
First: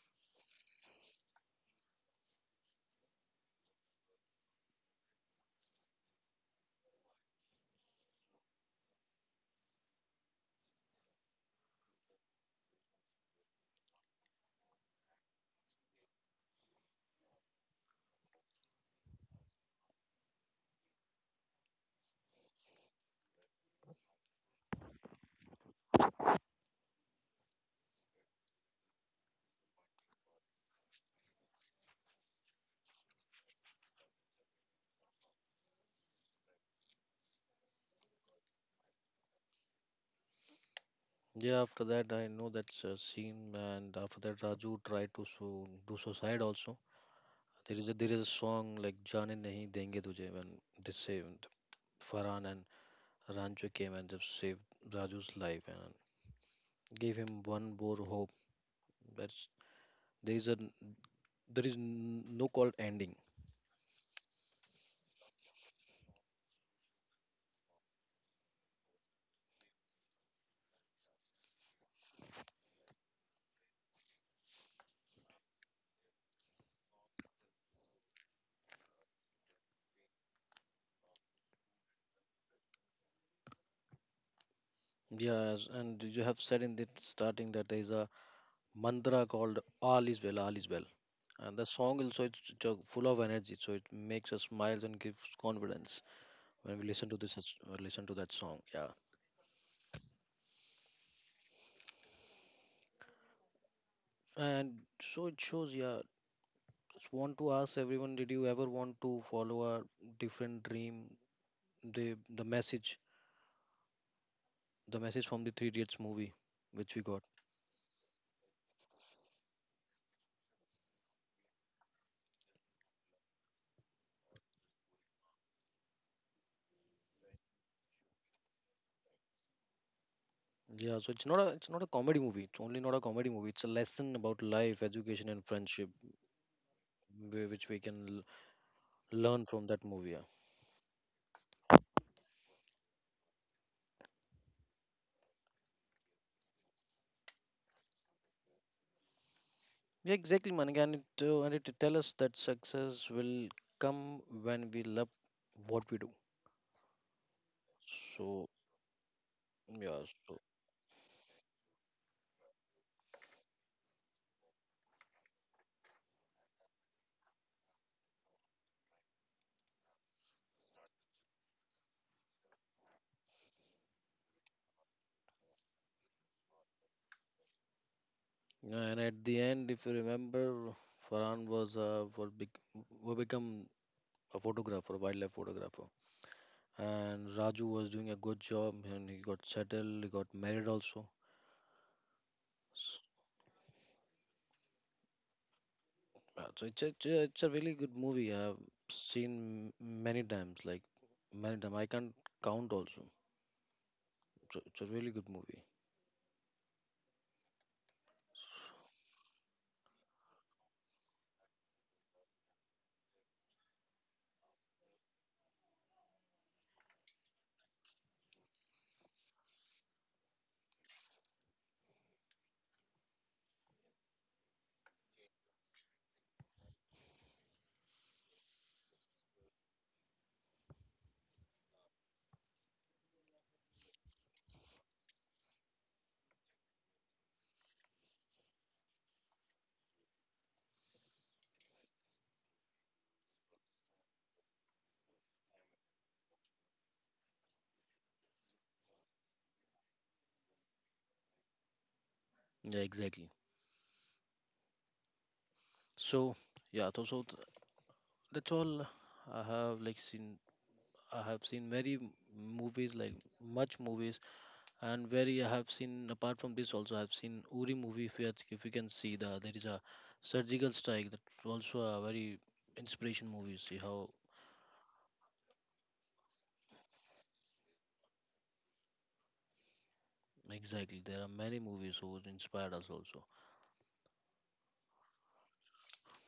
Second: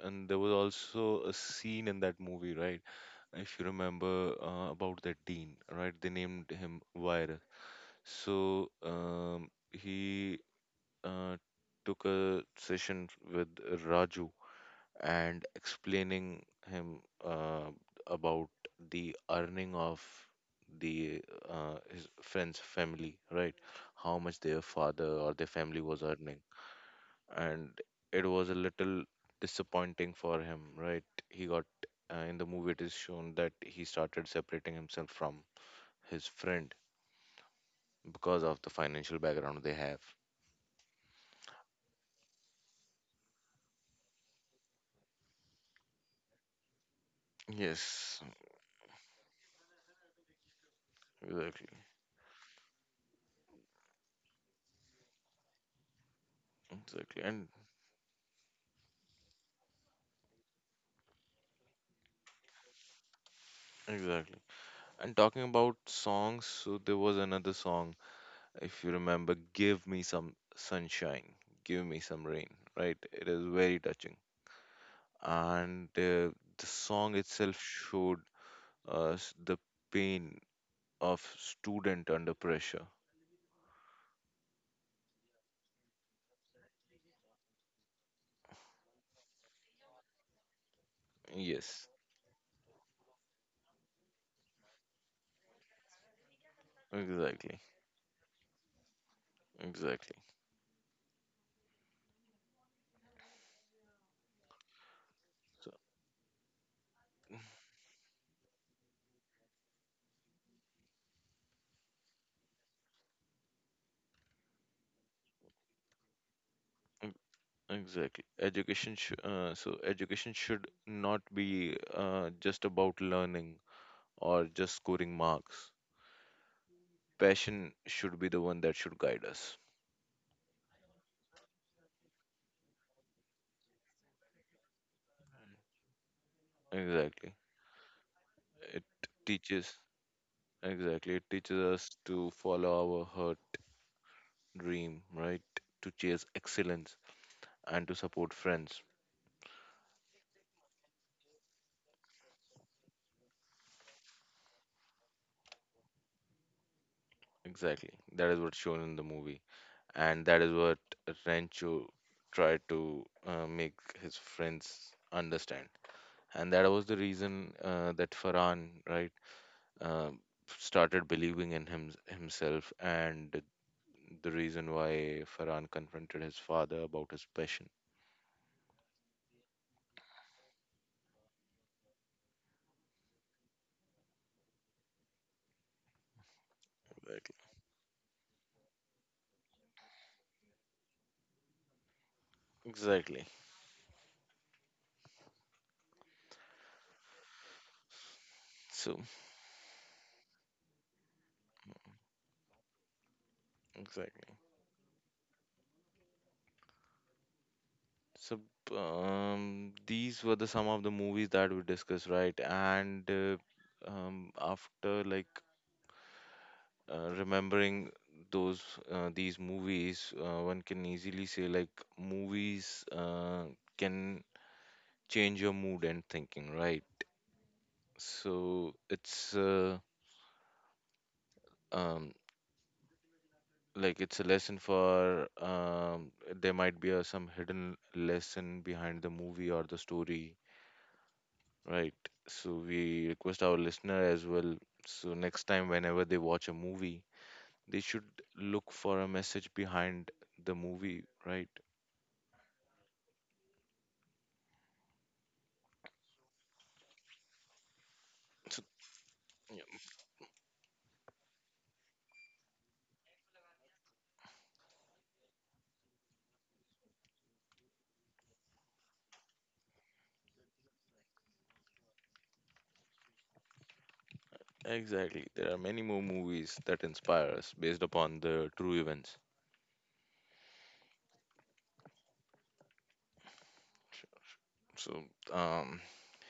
Speaker 1: and there was also a scene in that movie, right? If you remember uh, about that dean, right? They named him Virus. So um, he uh, took a session with Raju and explaining him uh, about the earning of the uh, his friend's family, right? How much their father or their family was earning, and it was a little disappointing for him, right? He got uh, in the movie it is shown that he started separating himself from his friend because of the financial background they have.
Speaker 2: Yeah, after that I know that's a scene, and after that Raju tried to so, do suicide also. There is a, there
Speaker 1: Yes,
Speaker 2: is a song like "Jaane Nahi Denge Tujhe" when they saved
Speaker 1: exactly,
Speaker 2: Farhan, and Rancho came and just saved Raju's life and gave
Speaker 1: exactly,
Speaker 2: him
Speaker 1: and
Speaker 2: one more hope. That there is a, there is no called ending.
Speaker 1: exactly. And talking about songs, so there was another song, if you remember, Give Me Some Sunshine, Give Me Some Rain, right? It is very touching. And uh, the song itself showed us the pain of student under pressure.
Speaker 2: Yes, and you have said in the starting that there is a mantra called all is well, all is well, and the
Speaker 1: Yes,
Speaker 2: song also it's ju- full of energy, so it makes us smile and gives confidence when we listen to this s-
Speaker 1: exactly,
Speaker 2: uh, listen to that song. Yeah,
Speaker 1: exactly.
Speaker 2: and so it
Speaker 1: So,
Speaker 2: shows, yeah, just want to ask everyone, did you ever want to follow a different dream? The the message, the message from the Three Idiots movie which we got.
Speaker 1: e- exactly. Education sh uh, so education should not be uh, just about learning or just scoring marks. Passion should be the one that should guide us.
Speaker 2: Yeah, so it's not a, it's not a comedy movie. It's only not a comedy movie. It's a lesson about life, education, and friendship,
Speaker 1: Exactly.
Speaker 2: whi- which we can l-
Speaker 1: It
Speaker 2: learn from
Speaker 1: teaches,
Speaker 2: that movie. Yeah,
Speaker 1: exactly, it teaches us to follow our heart dream, right? To chase excellence and to support friends.
Speaker 2: yeah, exactly, man. And it uh, and it tell us that success will come when we love what we do.
Speaker 1: Exactly. That is
Speaker 2: So
Speaker 1: what's shown in the movie.
Speaker 2: yeah,
Speaker 1: And that
Speaker 2: so
Speaker 1: is what Rancho tried to uh, make his friends understand. And that was the reason uh, that Farhan, right, uh, started believing in him, himself and the reason why Farhan confronted his father about his passion.
Speaker 2: yeah, and at the end, if you remember, Farhan was uh, for big will become a photographer, a wildlife photographer, and
Speaker 1: Exactly.
Speaker 2: Raju was doing a good job, and he got settled, he got married also.
Speaker 1: Exactly.
Speaker 2: Uh, So it's a, it's a, it's a really good movie. I've
Speaker 1: So,
Speaker 2: seen many times, like many times. I can't count also.
Speaker 1: exactly.
Speaker 2: So it's a really good movie.
Speaker 1: So, b- um, these were the some of the movies that we discussed, right? And uh, um, after like uh, remembering those uh, these movies, uh, one can easily say like movies uh, can change your mood and thinking, right? So it's uh, um like it's a lesson for um, there might be a, some hidden lesson behind the movie or the story, right? So we request our listener as well, so next time whenever they watch a movie they should look for a message behind the movie, right?
Speaker 2: Yeah, exactly. So yeah, so, so th- that's
Speaker 1: So,
Speaker 2: all I
Speaker 1: yeah,
Speaker 2: have like seen. I have seen many m- movies, like much movies, and very I have seen apart from this also, I have seen Uri movie. If you had- if you can see, the there is a surgical strike. That's also a very inspiration movie. See how,
Speaker 1: exactly, there are many more movies that inspire us based upon the true events.
Speaker 2: exactly, there are many movies who inspired us also.
Speaker 1: So um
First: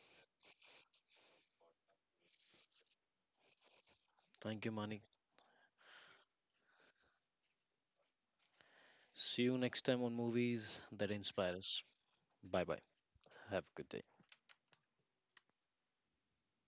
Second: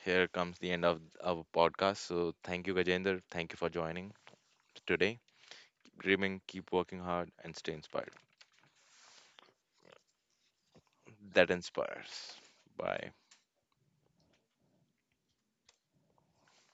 Speaker 1: here comes the end of our podcast. So thank you, Gajender, thank you for joining
Speaker 2: Thank you, Manik.
Speaker 1: today, dreaming, keep working hard, and stay inspired.
Speaker 2: See you next time on Movies That
Speaker 1: That
Speaker 2: Inspire Us.
Speaker 1: inspires.
Speaker 2: Bye bye.
Speaker 1: Bye.
Speaker 2: Have a good day.